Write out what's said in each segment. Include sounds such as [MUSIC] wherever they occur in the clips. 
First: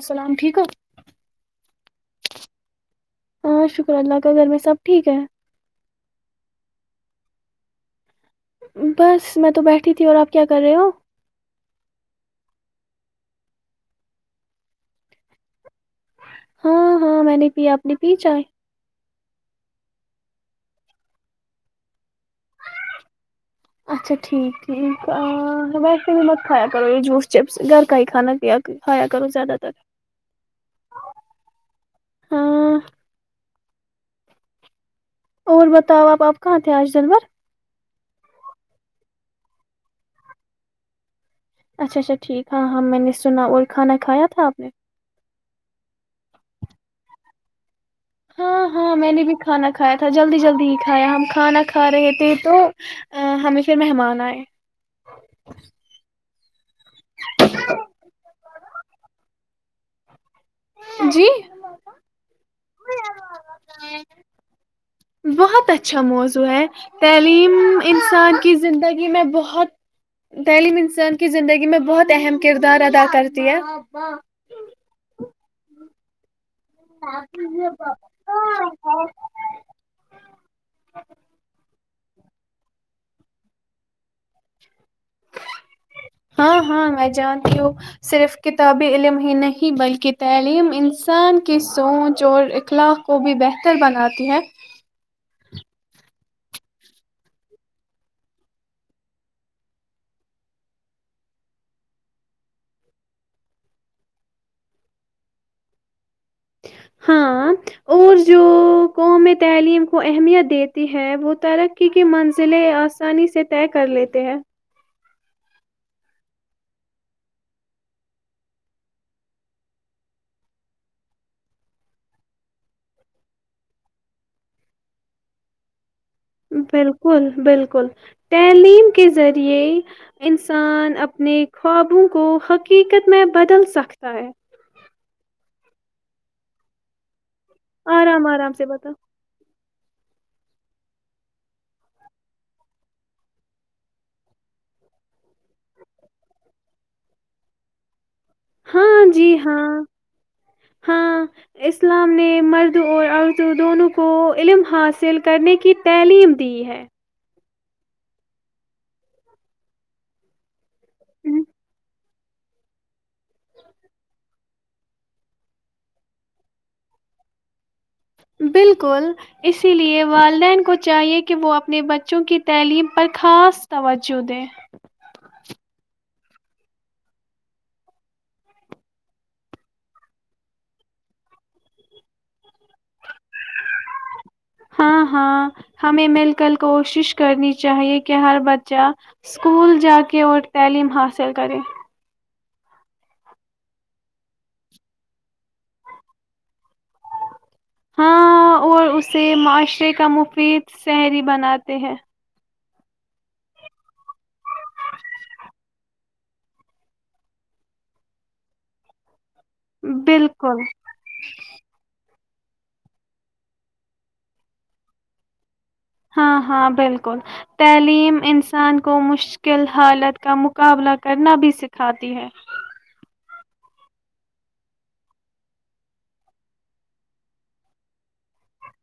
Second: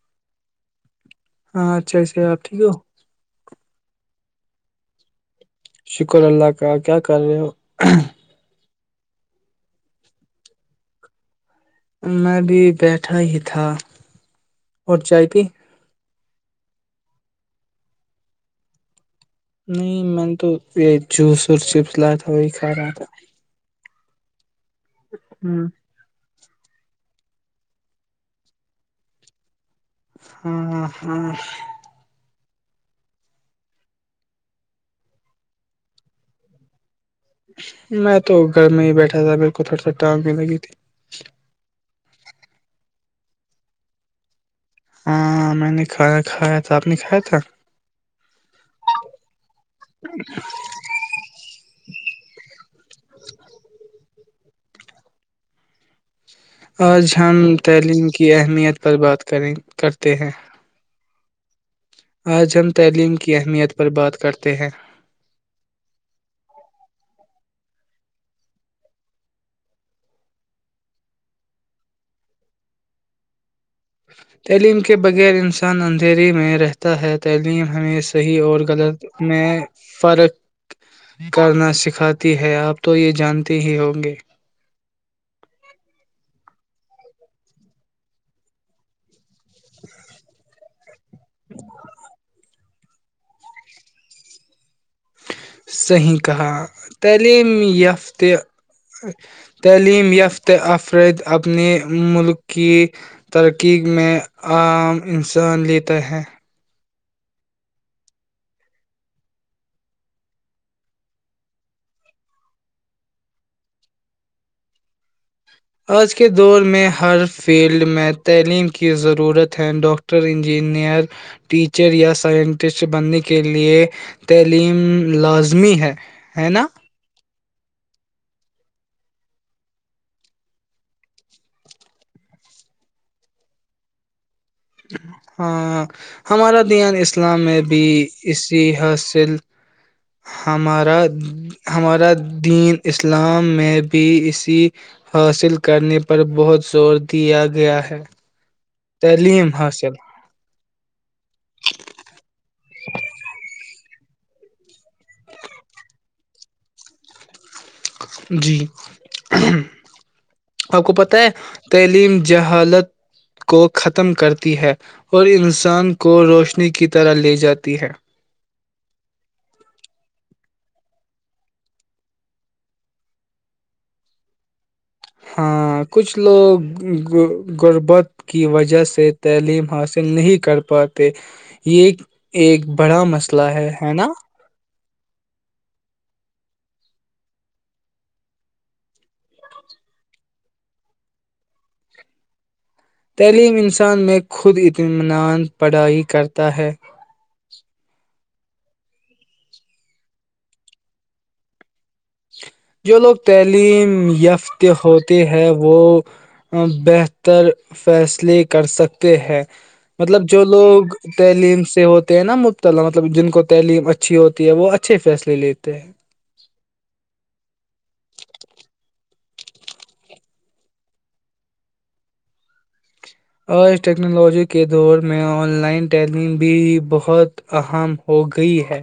السلام ٹھیک ہو [UNINTELLIGIBLE] ہاں اچھا ایسے آپ ٹھیک ہو [UNINTELLIGIBLE] ہاں شکر اللہ کا گھر میں سب ٹھیک ہے [UNINTELLIGIBLE] شکر اللہ کا کیا کر رہے ہو بس میں تو بیٹھی تھی اور آپ کیا کر رہے ہو میں بھی بیٹھا ہی تھا اور جائے بھی ہاں ہاں میں نے پیا اپنی پی چائے نہیں میں نے تو یہ جوس اور چپس لات اچھا ٹھیک ٹھیک ا [UNINTELLIGIBLE] کھایا کرو یہ جوس چپس گھر کا ہی کھانا پیا کایا کرو زیادہ تر ہاں ہاں ہاں اور بتاؤ آپ آپ کہاں تھے آج جنور میں تو گھر میں ہی بیٹھا تھا میر کو تھوڑا سی ٹانگ بھی لگی تھی اچھا اچھا ٹھیک ہاں ہاں میں نے سنا اور کھانا کا تھا آپ نے ہاں میں نے کھایا کھایا تھا آپ نے کھایا تھا [UNINTELLIGIBLE] ہاں ہاں میں نے بھی کھانا کھایا تھا جلدی جلدی ہی کھایا ہم کھانا کھا رہے تھے تو ہمیں پھر مہمان آئے [INAUDIBLE] آج ہم تعلیم کی اہمیت پر بات کریں کرتے ہیں جی آج ہم تعلیم کی اہمیت پر بات کرتے ہیں بہت اچھا موضوع ہے تعلیم انسان کی زندگی میں بہت تعلیم انسان کی زندگی میں بہت اہم کردار ادا کرتی ہے تعلیم کے بغیر انس تتان اندھیری میر ہے ت ہے تعلیم ہمیں صحیح اور غلط میں فرق کرنا سیکھ کھاتی ہے آپ تو یہ جانتے ہی ہوں گے ہاں ہاں میں جانتی ہوں صرف کتابی علم ہی نہیں بلکہ تعلیم ان انسان کی سوچ اور اخلاق کو بھی بہتر بناتی ہیں صحیح کہا تعلیم یافت تعلیم یافت افرد اپنے ملک کی ترقی میں عام انسان لیتا ہے ہاں اور جو قوم تعلیم کو اہمیت دیتی ہے وہ ترقی کی منزلیں آسانی سے طے کر لیتے ہیں آج کے دور میں ہر فیلڈ میں تعلیم کی ضرورت ہے ڈاکٹر انجینئر ٹیچر یا سائنٹسٹ بننے کے لئے تعلیم لازمی ہے ہے نا بالکل بالکل بالکل تعلیم کے ذریعے انسان اپنے خوابوں کو حقیقت میں بدل سکتا ہے ہاں ہمارا دھیان اس اسلام میں بھی آرام آرام اسی سے بتاؤ حاصل ہمارا دین اسلام میں بھی اسی حاصل کرنے پر بہت زور دیا گیا ہے ہاں جی تعلیم ہاں حاصل ہاں اسلام نے مرد اور عورتوں دونوں کو کو علم حاصل کرنے کی تعلیم دی ہے جی آپ کو پتہ ہے تعلیم ج حالت کو ختم کرتی ہے اور انسان کو روشنی کی طرح لے جاتی ہے بالکل اسی لیے والدین کو چاہیے کہ وہ اپنے بچوں کی تعلیم پر خاص توجہ دیں ہاں کچھ لوگ غربت کی وجہ سے تعلیم حاصل نہیں کر پاتے یہ ایک بڑا مسئلہ ہے ہے نا ہاں ہاں ہمیں مل کرل کوشش کرنی چاہیے کہ ہر بچہ اسکول جا کے اور تعلیم حاصل کرے تعلیم انسان میں خود اطمینان پڑھائی کرتا ہے ہاں اور اسے معاشرے کا مفید شحری بناتے ہیں جو لوگ تعلیم یافت ہوتے ہے وہ بہتر فیصلے کر سکتے ہیں مطلب جو بالکل لوگ تعلیم سے ہوتے ہیں نا مبتلا مطلب جن کو تعلیم اچھی ہوتی ہے وہ اچھے فیصلے لیتے ہیں ہاں ہاں بالکل تعلیم انسان کو مشکل حالت کا مقابلہ کرنا بھی سکھاتی ہے آج ٹیکنالوجی کے دور میں آن لائن تعلیم بھی بہت اہم ہو گئی ہے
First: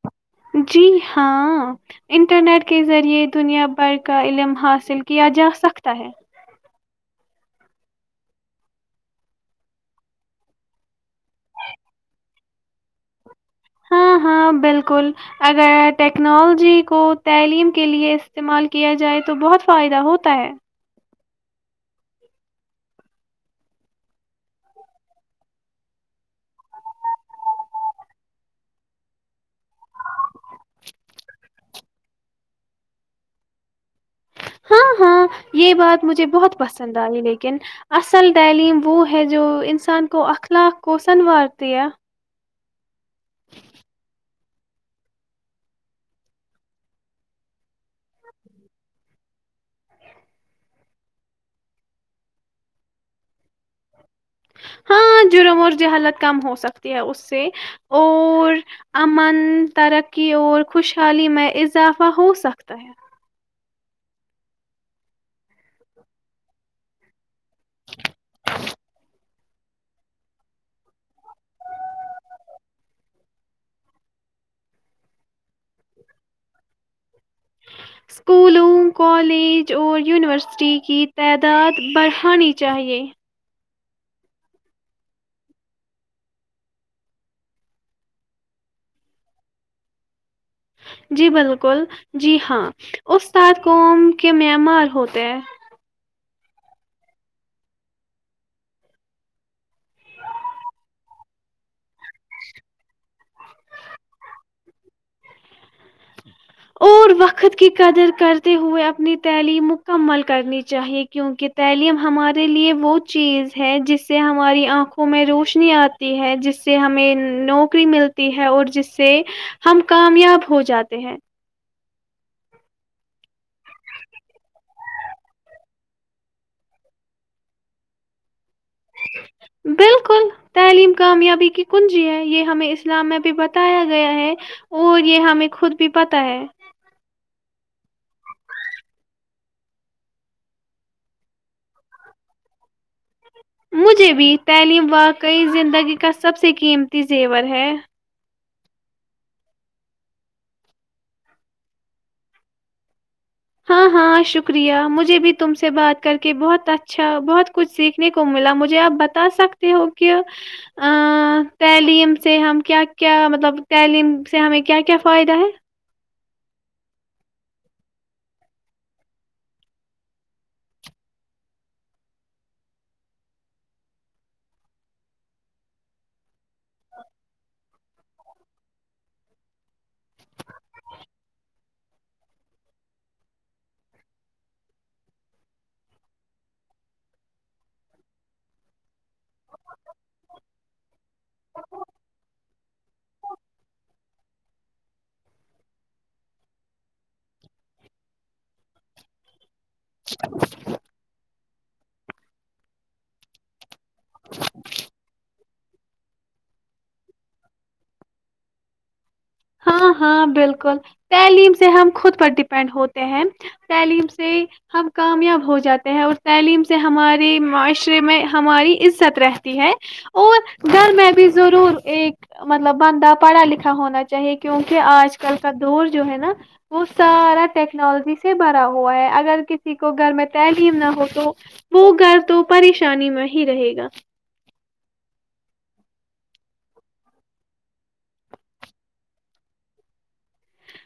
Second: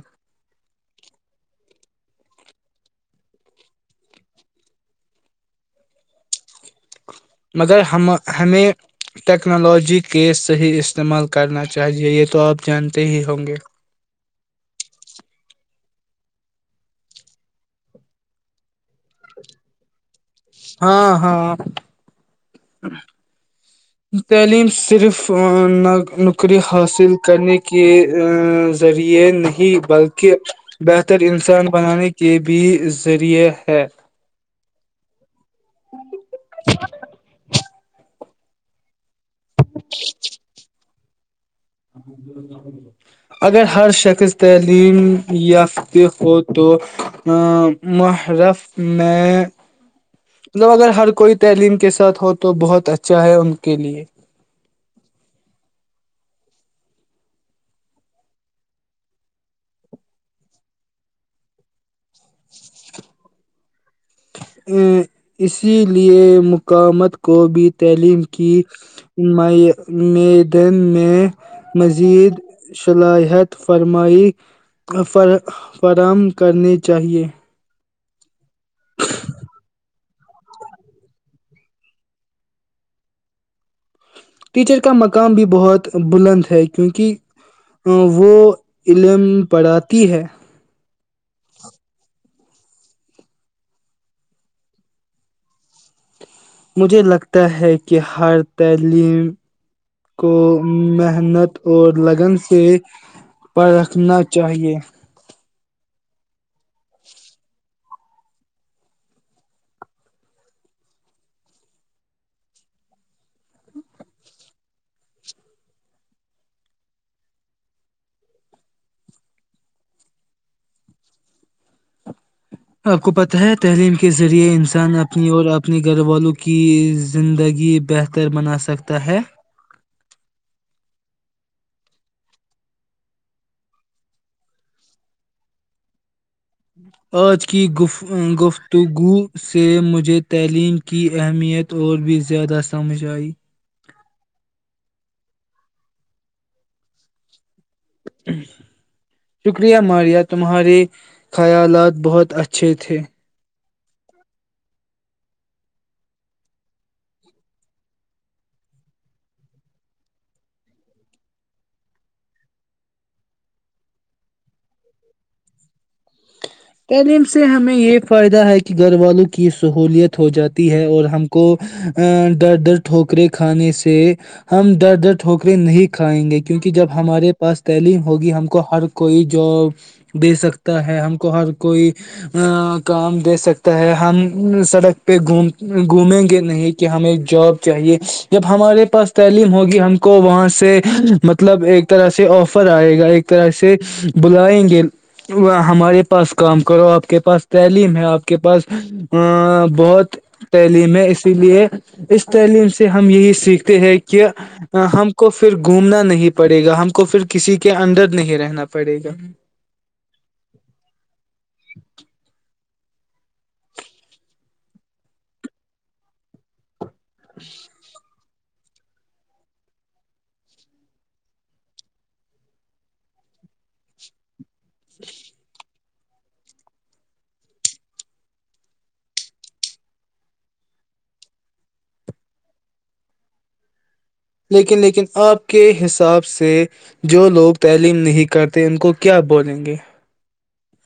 جی ہاں انٹرنیٹ کے ذریعے دنیا بھر کا علم حاصل کیا جا سکتا ہے مگر ہم ہمیں ٹیکنالوجی کے صحیح استعمال کرنا چاہیے یہ تو آپ جانتے ہی ہوں گے ہاں ہاں بالکل اگر ٹیکنالوجی کو تعلیم کے لیے استعمال کیا جائے تو بہت فائدہ ہوتا ہے ہاں ہاں تعلیم صرف نوکری حاصل کرنے کے ذریعے نہیں بلکہ بہتر انسان بنانے کے بھی ذریعے ہے ہاں ہاں یہ بات مجھے بہت پسند آئی لیکن ا ال تعلیم وہ ہے ہے جو انسان کو اخلاق کوسنوار ہ [INAUDIBLE] اگر ہر شخص تعلیم یافت ہو تو ا محرف میں مطلب اگر ہر کوئی تعلیم کے ساتھ ہو تو بہت اچھا ہے ان کے لیے ہاں جرم اور جہالت کم ہو سکتی ہے ا سے اور امن ترقی اور خوشحالی میں اضافہ ہو سکتا ہے ا اسی لیے مقامت کو بھی تعلیم کییدن میں مزید صلاحیت فرمائی ف فراہم کرنی چاہیے اسکولوں کالج اور یونیورسٹی کی تعداد بڑھانی چاہیے ٹیچر کا مقام بھی بہت بلند ہے کیونکہ وہ علم پڑھاتی ہے جی بالکل جی ہاں اتاد قوم کے ممار ہوتے ہیں مجھے لگتا ہے کہ ہر تعلیم کو محنت اور لگن سے پ رکھنا چاہیئے اور وقت کی قدر کرتے ہوئے اپنی تعلیم مکمل کرنی چاہیے کیونکہ تعلیم ہمارے لیے وہ چیز ہے جس سے ہماری آنکھوں میں روشنی آتی ہے جس سے ہمیں نوکری ملتی ہے اور جس سے ہم کامیاب ہو جاتے ہیں آپ کو پتہ ہے تعلیم کے ذریعے انسان اپنی اور اپنے گھر والوں کی زندگی بہتر بنا سک بالکل تعلیم کامیابی کی کنجی ہے یہ ہمیں اسلام میں بھی بتایا گیا ہے اور یہ ہمیں خود بھی پتہ ہے آج کی گفتگو سے مجھے تعلیم کی اہمیت اور بھی زیادہ سمجھ آئی مجھے بھی تعلیم واقعی زندگی کا سب سے قیمتی زیور ہے شکریہ ماریا تمہارے خیالات بہت اچھے تھے ہاں ہاں شکریہ مجھے بھی تم سے بات کر کے بہت اچھا بہت کچھ سیکھنے کو ملا مجھے آپ بتا سکتے ہو کہ تعلیم سے ہم کیا کیا مطلب تعلیم سے ہمیں کیا کیا فائدہ ہے تعلیم سے ہمیں یہ فائدہ ہے کہ گھر والوں کی سہولیت ہو جاتی ہے اور ہم کو ڈر در ٹھوکرے کھانے سے ہم در در ٹھوکرے نہیں کھائیں گے کیونکہ جب ہمارے پاس تعلیم ہوگی ہم کو ہر کوئی جاب دے سکتا ہے ہم کو ہر کوئی کام دے سکتا ہے ہم سڑک پہ گھوم گھومیں گے نہیں کہ ہمیں جاب چاہیے جب ہمارے پاس تعلیم ہوگی ہم کو وہاں سے مطلب ایک طرح سے آفر آئے گا ایک طرح سے بلائیں گے ہمارے پاس کام کرو آپ کے پاس تعلیم ہے آپ کے پاس بہت تعلیم ہے اس لیے اس تعلیم سے ہم یہی سیکھتے ہیں کہ کہ ہم کو پھر گھومنا نہیں پڑے گا ہم کو پھر کسی کے اندر نہیں رہنا پڑے گا ہاں ہاں بالکل تعلیم سے ہم خود پر ڈیپینڈ ہوتے ہیں تعلیم سے ہم کامیاب ہو جاتے ہیں اور تعلیم سے اس سے ہمارے معاشرے میں ہماری عزت رہتی ہے اور گھر میں بھی ضرور ایک مطلب بندہ پڑھا لکھا ہونا چاہیے کیونکہ آج کل کا دور جو ہے نا وہ سارا ٹیکنالوجی سے بھرا ہوا ہے اگر کسی کو گھر میں تعلیم نہ ہو تو وہ گھر تو پریشانی میں ہی رہے گا لیکن لیکن آپ کے حساب سے جو لوگ تعلیم نہیں کرتے ان کو کیا بولیں گے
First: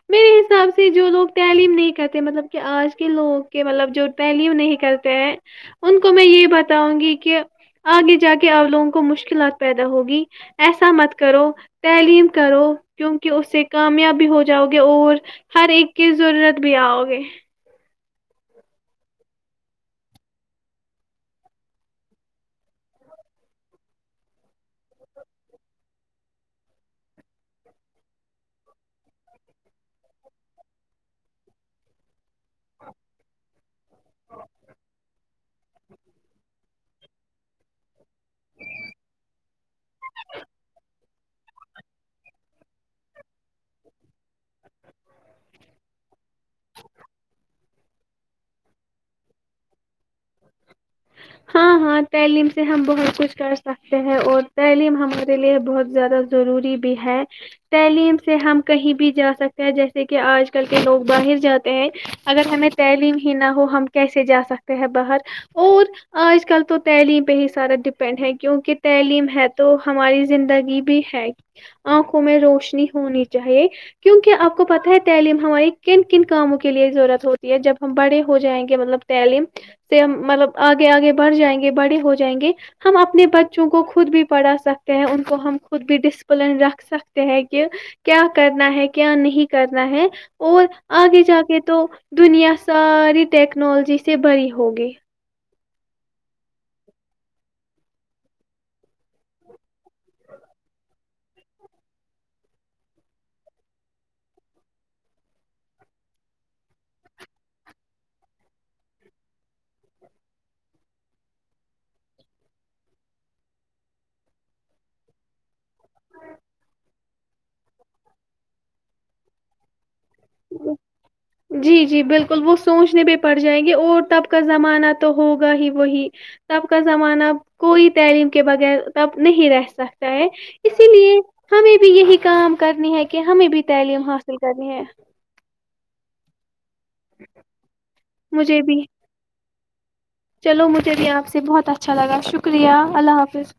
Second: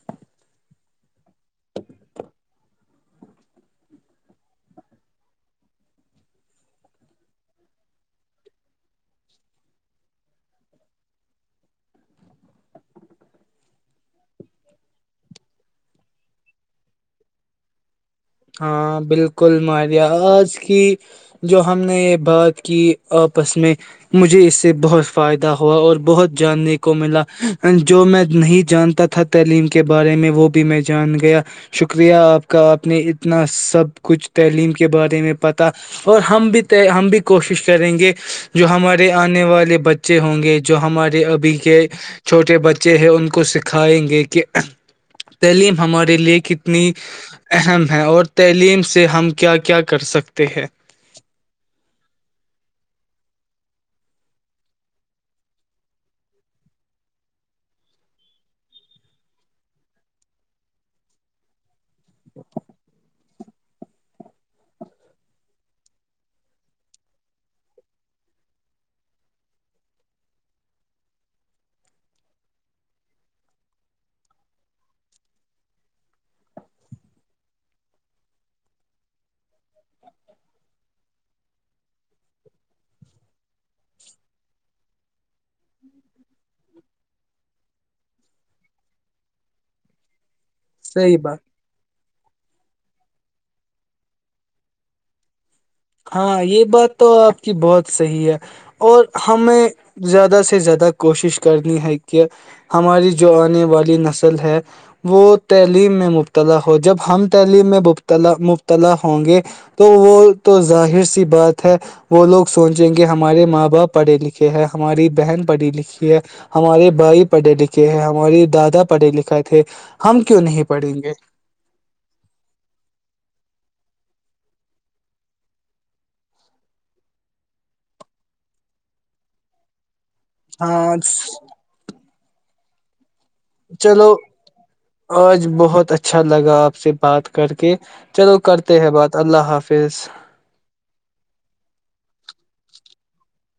میرے حساب سے جو لوگ تعلیم نہیں کرتے مطلب کہ آج کے لوگ کے مطلب جو تعلیم نہیں کرتے ہیں ان کو میں یہ بتاؤں گی کہ آگے جا کے اپ لوگوں کو مشکلات پیدا ہوگی ایسا مت کرو تعلیم کرو کیونکہ اس سے کامیابی ہو جاؤ گے اور ہر ایک کی ضرورت بھی آؤ گے ہاں بالکل مارہ آج کی جو ہم نے یہ بات کی آپس میں مجھے اس سے بہت فائدہ ہوا اور بہت جاننے کو ملا جو میں نہیں جانتا تھا تعلیم کے بارے میں وہ بھی میں جان گیا شکریہ آپ [UNINTELLIGIBLE] ن سب کچھ تعلیم کے بارے میں پتا اور ہم بھی ہم بھی کوشش کریں گے جو ہمارے آنے والے بچے ہوں گے جو ہمارے ابھی کے چھوٹے بچے ہیں ان کو سکھائیں گے کہ تعلیم ہمارے لیے کتنی اہم ہے ہیں اور تعلیم سے ہم کیا کیا کر سکتے ہیں ہاں ہاں تعلیم سے ہم بہت کچھ کر سکتے ہیں اور تعلیم ہمارے لیے بہت زیادہ ضروری بھی ہے تعلیم سے ہم کہیں بھی جا سکتے ہیں جیسے کہ آج کل کے لوگ باہر جاتے ہیں اگر ہمیں تعلیم ہی نہ ہو ہم کیسے جا سکتے ہیں باہر اور آج کل تو تعلیم پہ ہی سارا ڈپینڈ ہے کیونکہ تعلیم ہے تو ہماری زندگی بھی ہے آنکھوں میں روشنی ہونی چاہیے کیونکہ آپ کو پتہ ہے تعلیم ہماری کن کن کاموں کے لیے ضرورت ہوتی ہے جب ہم بڑے ہو جائیں گے مطلب تعلیم سے مطلب آگے آگے بڑھ جائیں گے بڑے ہو جائیں گے ہم اپنے بچوں کو خود بھی پڑھا سکتے ہیں ان کو ہم خود بھی ڈسپلن رکھ سکتے ہیں کہ کیا کرنا ہے کیا نہیں کرنا ہے اور صحیح آگے بات جا کے تو دنیا ساری ٹیکنالوجی سے بڑی ہوگی ہاں یہ بات تو آپ کی بہت صحیح ہے اور ہمیں زیادہ سے زیادہ کوشش کرنی ہے کہ ہماری جو آنے والی نسل ہے وہ تعلیم میں مبتلا ہو جب ہم تعلیم میں مبتلا مبتلا ہوں گے تو وہ تو ظاہر سی بات ہے وہ لوگ سوچیں گے ہمارے ماں باپ پڑھے لکھے ہیں ہماری بہن پڑھی لکھی ہے ہمارے بھائی پڑھے لکھے ہیں ہمارے دادا پڑھے لکھے تھے ہم کیوں نہیں پڑھیں گے جی جی بالکل وہ سوچنے بھی پڑ جائیں گے اور تب کا زمانہ تو ہوگا ہی وہی تب کا زمانہ کوئی تعلیم کے بغیر تب نہیں رہ سکتا ہے اسی ہاں لیے ہمیں بھی یہی کام [UNINTELLIGIBLE] کہ ہمیں بھی تعلیم چلو حاصل کرنی ہے آج بہت اچھا لگا سے بات کر کے چلو مجھے کرتے بھی ہیں بات اللہ حافظ [UNINTELLIGIBLE] چلو مجھے بھی آپ سے بہت اچھا لگا شکریہ اللہ حافظ